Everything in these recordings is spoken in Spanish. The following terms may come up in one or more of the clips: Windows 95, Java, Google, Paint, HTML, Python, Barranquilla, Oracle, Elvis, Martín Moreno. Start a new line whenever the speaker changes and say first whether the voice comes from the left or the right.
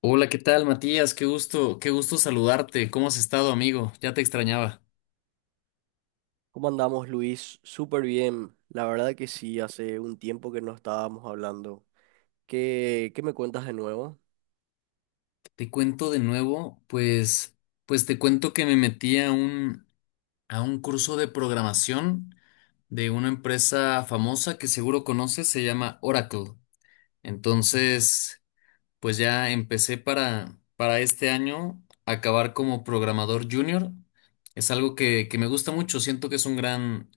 left: Hola, ¿qué tal, Matías? Qué gusto saludarte. ¿Cómo has estado, amigo? Ya te extrañaba.
right: ¿Cómo andamos, Luis? Súper bien. La verdad que sí, hace un tiempo que no estábamos hablando. ¿Qué me cuentas de nuevo?
left: Te cuento de nuevo, pues te cuento que me metí a un, curso de programación de una empresa famosa que seguro conoces, se llama Oracle. Entonces, pues ya empecé para este año a acabar como programador junior. Es algo que me gusta mucho, siento que es un gran,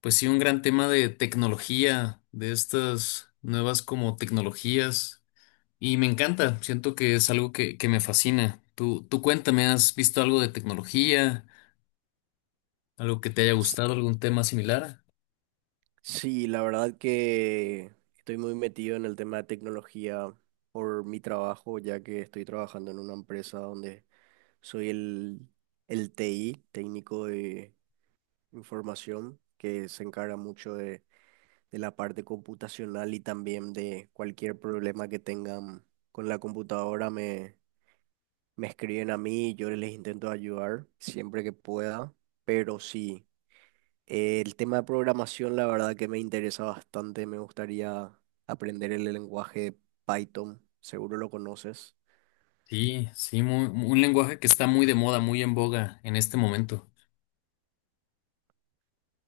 left: pues sí, un gran tema de tecnología, de estas nuevas como tecnologías. Y me encanta, siento que es algo que me fascina. Tú cuéntame, ¿has visto algo de tecnología? ¿Algo que te haya gustado? ¿Algún tema similar?
right: Sí, la verdad que estoy muy metido en el tema de tecnología por mi trabajo, ya que estoy trabajando en una empresa donde soy el TI, técnico de información, que se encarga mucho de la parte computacional y también de cualquier problema que tengan con la computadora. Me escriben a mí, yo les intento ayudar siempre que pueda, pero sí, el tema de programación la verdad que me interesa bastante, me gustaría aprender el lenguaje Python, seguro lo conoces.
left: Sí, sí, un lenguaje que está muy de moda, muy en boga en este momento.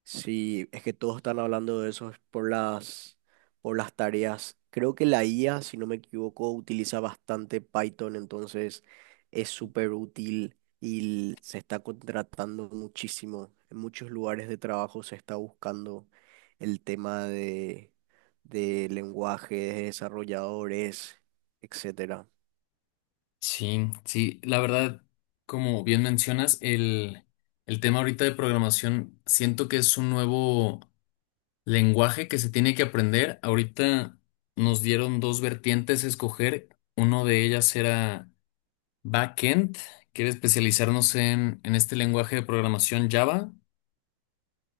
right: Sí, es que todos están hablando de eso, es por las tareas. Creo que la IA, si no me equivoco, utiliza bastante Python, entonces es súper útil y se está contratando muchísimo. En muchos lugares de trabajo se está buscando el tema de lenguajes, de desarrolladores, etcétera.
left: Sí, sí, la verdad, como bien mencionas, el, tema ahorita de programación, siento que es un nuevo lenguaje que se tiene que aprender. Ahorita nos dieron dos vertientes a escoger. Uno de ellas era backend, que era especializarnos en, este lenguaje de programación Java,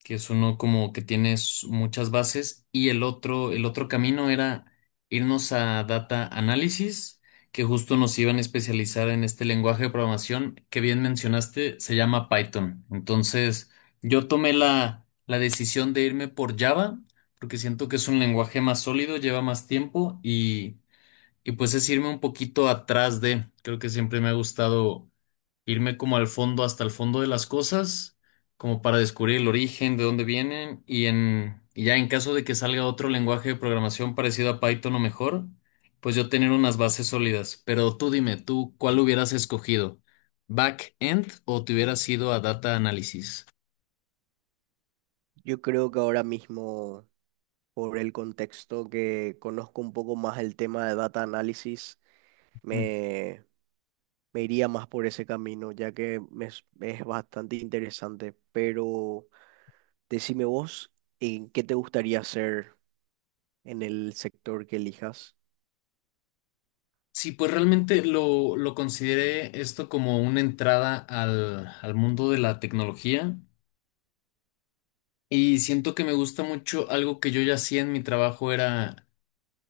left: que es uno como que tienes muchas bases, y el otro camino era irnos a data análisis, que justo nos iban a especializar en este lenguaje de programación que bien mencionaste, se llama Python. Entonces, yo tomé la decisión de irme por Java, porque siento que es un lenguaje más sólido, lleva más tiempo, y pues es irme un poquito atrás de, creo que siempre me ha gustado irme como al fondo, hasta el fondo de las cosas, como para descubrir el origen, de dónde vienen, y ya, en caso de que salga otro lenguaje de programación parecido a Python o mejor, pues yo tener unas bases sólidas. Pero tú dime, ¿tú cuál hubieras escogido? ¿Back-end o te hubieras ido a data análisis?
right: Yo creo que ahora mismo, por el contexto, que conozco un poco más el tema de data análisis,
left: Mm.
right: me me iría más por ese camino, ya que me es bastante interesante. Pero decime vos, ¿en qué te gustaría hacer en el sector que elijas?
left: Sí, pues realmente lo, consideré esto como una entrada al mundo de la tecnología, y siento que me gusta mucho algo que yo ya hacía en mi trabajo, era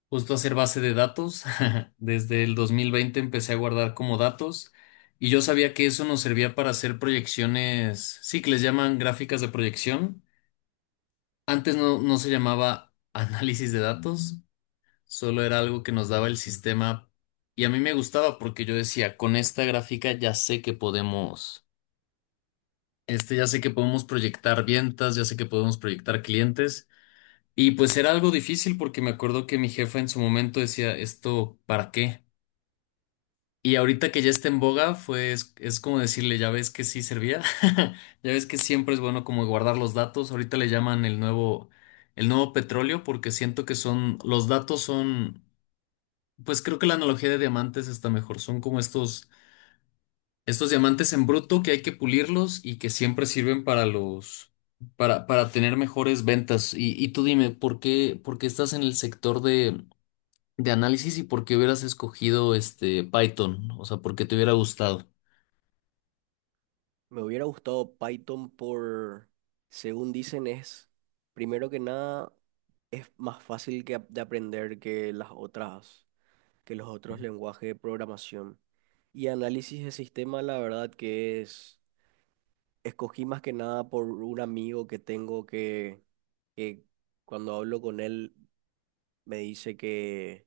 left: justo hacer base de datos. Desde el 2020 empecé a guardar como datos, y yo sabía que eso nos servía para hacer proyecciones, sí, que les llaman gráficas de proyección. Antes no, no se llamaba análisis de datos, solo era algo que nos daba el sistema, y a mí me gustaba porque yo decía, con esta gráfica ya sé que podemos, ya sé que podemos proyectar ventas, ya sé que podemos proyectar clientes. Y pues era algo difícil, porque me acuerdo que mi jefa en su momento decía, ¿esto para qué? Y ahorita que ya está en boga, es como decirle, ya ves que sí servía, ya ves que siempre es bueno como guardar los datos, ahorita le llaman el nuevo, petróleo, porque siento que son, los datos pues creo que la analogía de diamantes está mejor, son como estos diamantes en bruto que hay que pulirlos y que siempre sirven para los, para tener mejores ventas. Y tú dime, ¿por qué, estás en el sector de análisis y por qué hubieras escogido este Python? O sea, ¿por qué te hubiera gustado?
right: Me hubiera gustado Python por, según dicen, es, primero que nada, es más fácil de aprender que las otras, que los otros lenguajes de programación. Y análisis de sistema, la verdad que es, escogí más que nada por un amigo que tengo que cuando hablo con él me dice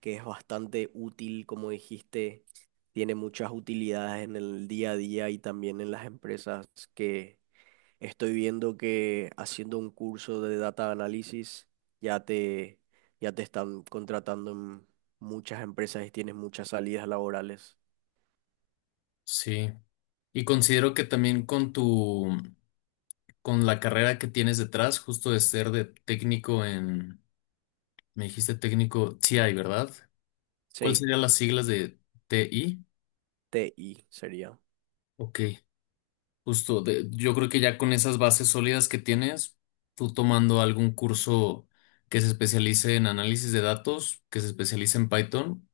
right: que es bastante útil, como dijiste, tiene muchas utilidades en el día a día y también en las empresas, que estoy viendo que haciendo un curso de data análisis ya te, ya te están contratando en muchas empresas y tienes muchas salidas laborales.
left: Sí, y considero que también con tu, con la carrera que tienes detrás, justo de ser de técnico en, me dijiste técnico TI, ¿verdad? ¿Cuáles
right: Sí,
left: serían las siglas de TI?
right: TI sería.
left: Ok, justo, yo creo que ya con esas bases sólidas que tienes, tú tomando algún curso que se especialice en análisis de datos, que se especialice en Python,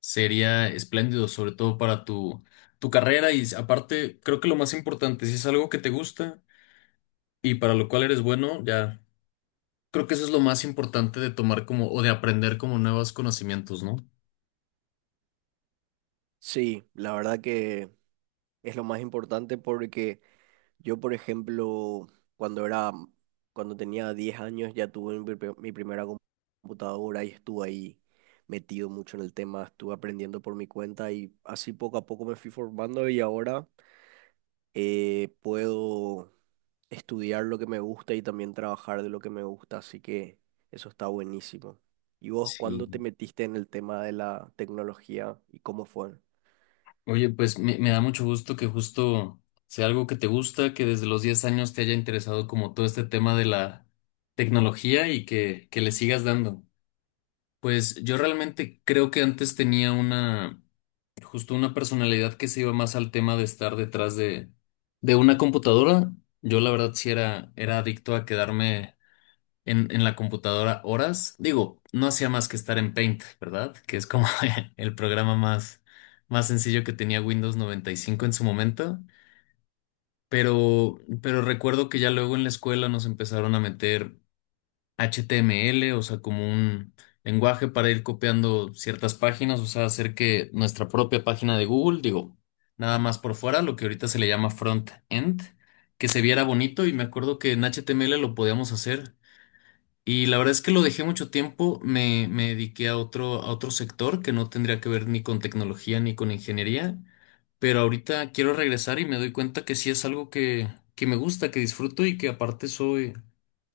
left: sería espléndido, sobre todo para tu, carrera, y aparte, creo que lo más importante, si es algo que te gusta y para lo cual eres bueno, ya. Creo que eso es lo más importante de tomar como, o de aprender como, nuevos conocimientos, ¿no?
right: Sí, la verdad que... es lo más importante porque yo, por ejemplo, cuando era, cuando tenía 10 años ya tuve mi primera computadora y estuve ahí metido mucho en el tema, estuve aprendiendo por mi cuenta y así poco a poco me fui formando y ahora puedo estudiar lo que me gusta y también trabajar de lo que me gusta, así que eso está buenísimo. ¿Y vos cuándo te
left: Sí.
right: metiste en el tema de la tecnología y cómo fue?
left: Oye, pues me, da mucho gusto que justo sea algo que te gusta, que desde los 10 años te haya interesado como todo este tema de la tecnología, y que, le sigas dando. Pues yo realmente creo que antes tenía una, justo una personalidad que se iba más al tema de estar detrás de, una computadora. Yo la verdad sí era, adicto a quedarme en la computadora horas. Digo, no hacía más que estar en Paint, ¿verdad? Que es como el programa más sencillo que tenía Windows 95 en su momento. Pero recuerdo que ya luego en la escuela nos empezaron a meter HTML, o sea, como un lenguaje para ir copiando ciertas páginas, o sea, hacer que nuestra propia página de Google, digo, nada más por fuera, lo que ahorita se le llama front-end, que se viera bonito, y me acuerdo que en HTML lo podíamos hacer. Y la verdad es que lo dejé mucho tiempo, me, dediqué a otro sector que no tendría que ver ni con tecnología ni con ingeniería, pero ahorita quiero regresar y me doy cuenta que sí es algo que, me gusta, que disfruto, y que aparte soy,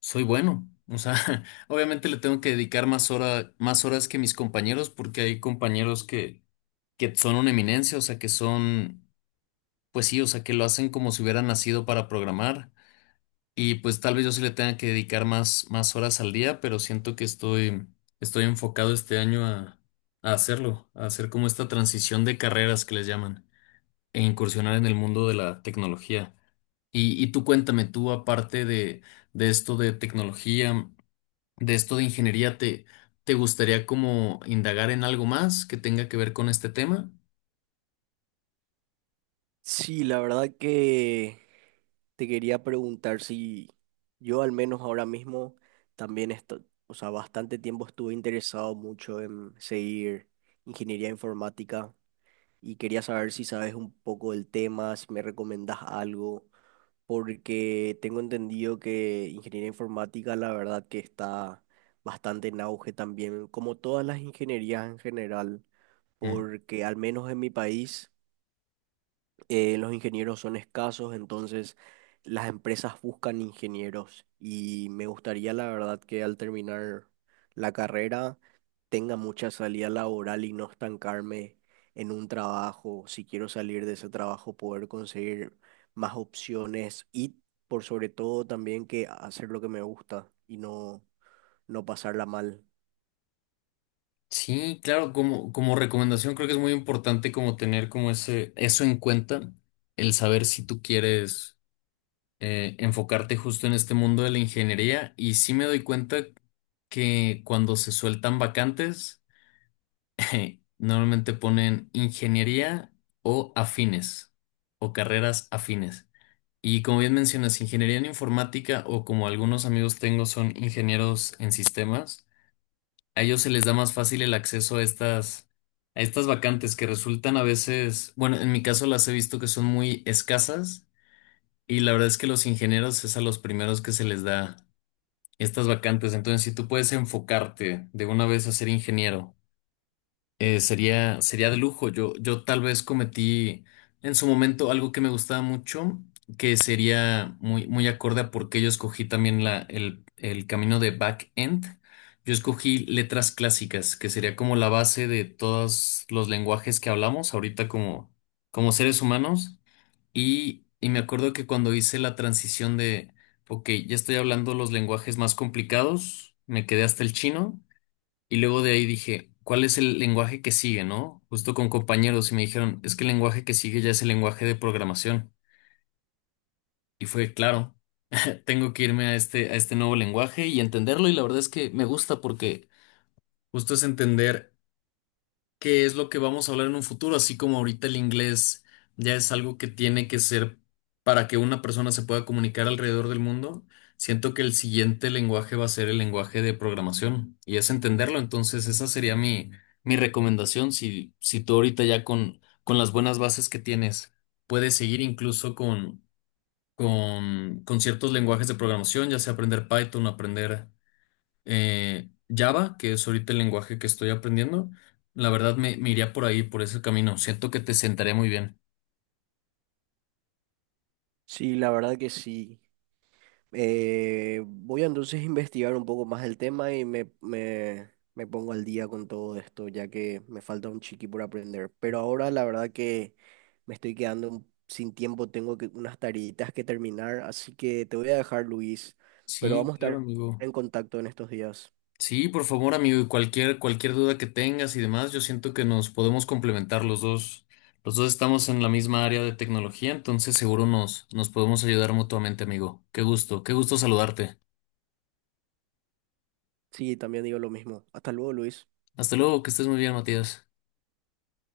left: soy bueno. O sea, obviamente le tengo que dedicar más horas que mis compañeros, porque hay compañeros que son una eminencia, o sea, pues sí, o sea, que lo hacen como si hubieran nacido para programar. Y pues tal vez yo sí le tenga que dedicar más, horas al día, pero siento que estoy, enfocado este año a hacerlo, a hacer como esta transición de carreras que les llaman, e incursionar en el mundo de la tecnología. Y tú cuéntame, tú aparte de, esto de tecnología, de esto de ingeniería, ¿te gustaría como indagar en algo más que tenga que ver con este tema?
right: Sí, la verdad que te quería preguntar si yo, al menos ahora mismo, también estoy, o sea, bastante tiempo estuve interesado mucho en seguir ingeniería informática y quería saber si sabes un poco del tema, si me recomendás algo, porque tengo entendido que ingeniería informática la verdad que está bastante en auge también, como todas las ingenierías en general,
left: Mm.
right: porque al menos en mi país los ingenieros son escasos, entonces las empresas buscan ingenieros y me gustaría la verdad que al terminar la carrera tenga mucha salida laboral y no estancarme en un trabajo. Si quiero salir de ese trabajo, poder conseguir más opciones y por sobre todo también que hacer lo que me gusta y no, no pasarla mal.
left: Sí, claro, como, recomendación, creo que es muy importante como tener como eso en cuenta, el saber si tú quieres enfocarte justo en este mundo de la ingeniería, y sí me doy cuenta que cuando se sueltan vacantes, normalmente ponen ingeniería o afines, o carreras afines. Y como bien mencionas, ingeniería en informática, o como algunos amigos tengo son ingenieros en sistemas, a ellos se les da más fácil el acceso a estas, vacantes, que resultan a veces, bueno, en mi caso las he visto que son muy escasas, y la verdad es que los ingenieros es a los primeros que se les da estas vacantes. Entonces, si tú puedes enfocarte de una vez a ser ingeniero, sería de lujo. Yo tal vez cometí en su momento algo que me gustaba mucho, que sería muy, muy acorde a por qué yo escogí también el camino de back-end. Yo escogí letras clásicas, que sería como la base de todos los lenguajes que hablamos ahorita como seres humanos. Y me acuerdo que cuando hice la transición de, ok, ya estoy hablando los lenguajes más complicados, me quedé hasta el chino. Y luego de ahí dije, ¿cuál es el lenguaje que sigue, no? Justo con compañeros, y me dijeron, es que el lenguaje que sigue ya es el lenguaje de programación. Y fue, claro, tengo que irme a este nuevo lenguaje, y entenderlo. Y la verdad es que me gusta porque justo es entender que es lo que vamos a hablar en un futuro, así como ahorita el inglés ya es algo que tiene que ser para que una persona se pueda comunicar alrededor del mundo. Siento que el siguiente lenguaje va a ser el lenguaje de programación, y es entenderlo. Entonces, esa sería mi, recomendación. Si tú ahorita ya con las buenas bases que tienes puedes seguir incluso con ciertos lenguajes de programación, ya sea aprender Python, aprender Java, que es ahorita el lenguaje que estoy aprendiendo, la verdad me, iría por ahí, por ese camino. Siento que te sentaré muy bien.
right: Sí, la verdad que sí. Voy a entonces investigar un poco más el tema y me pongo al día con todo esto, ya que me falta un chiqui por aprender. Pero ahora la verdad que me estoy quedando sin tiempo, tengo que, unas tareitas que terminar, así que te voy a dejar, Luis, pero
left: Sí,
right: vamos a
left: claro,
right: estar
left: amigo.
right: en contacto en estos días.
left: Sí, por favor, amigo, y cualquier duda que tengas y demás, yo siento que nos podemos complementar los dos. Los dos estamos en la misma área de tecnología, entonces seguro nos, podemos ayudar mutuamente, amigo. Qué gusto saludarte.
right: Sí, también digo lo mismo. Hasta luego, Luis.
left: Hasta luego, que estés muy bien, Matías.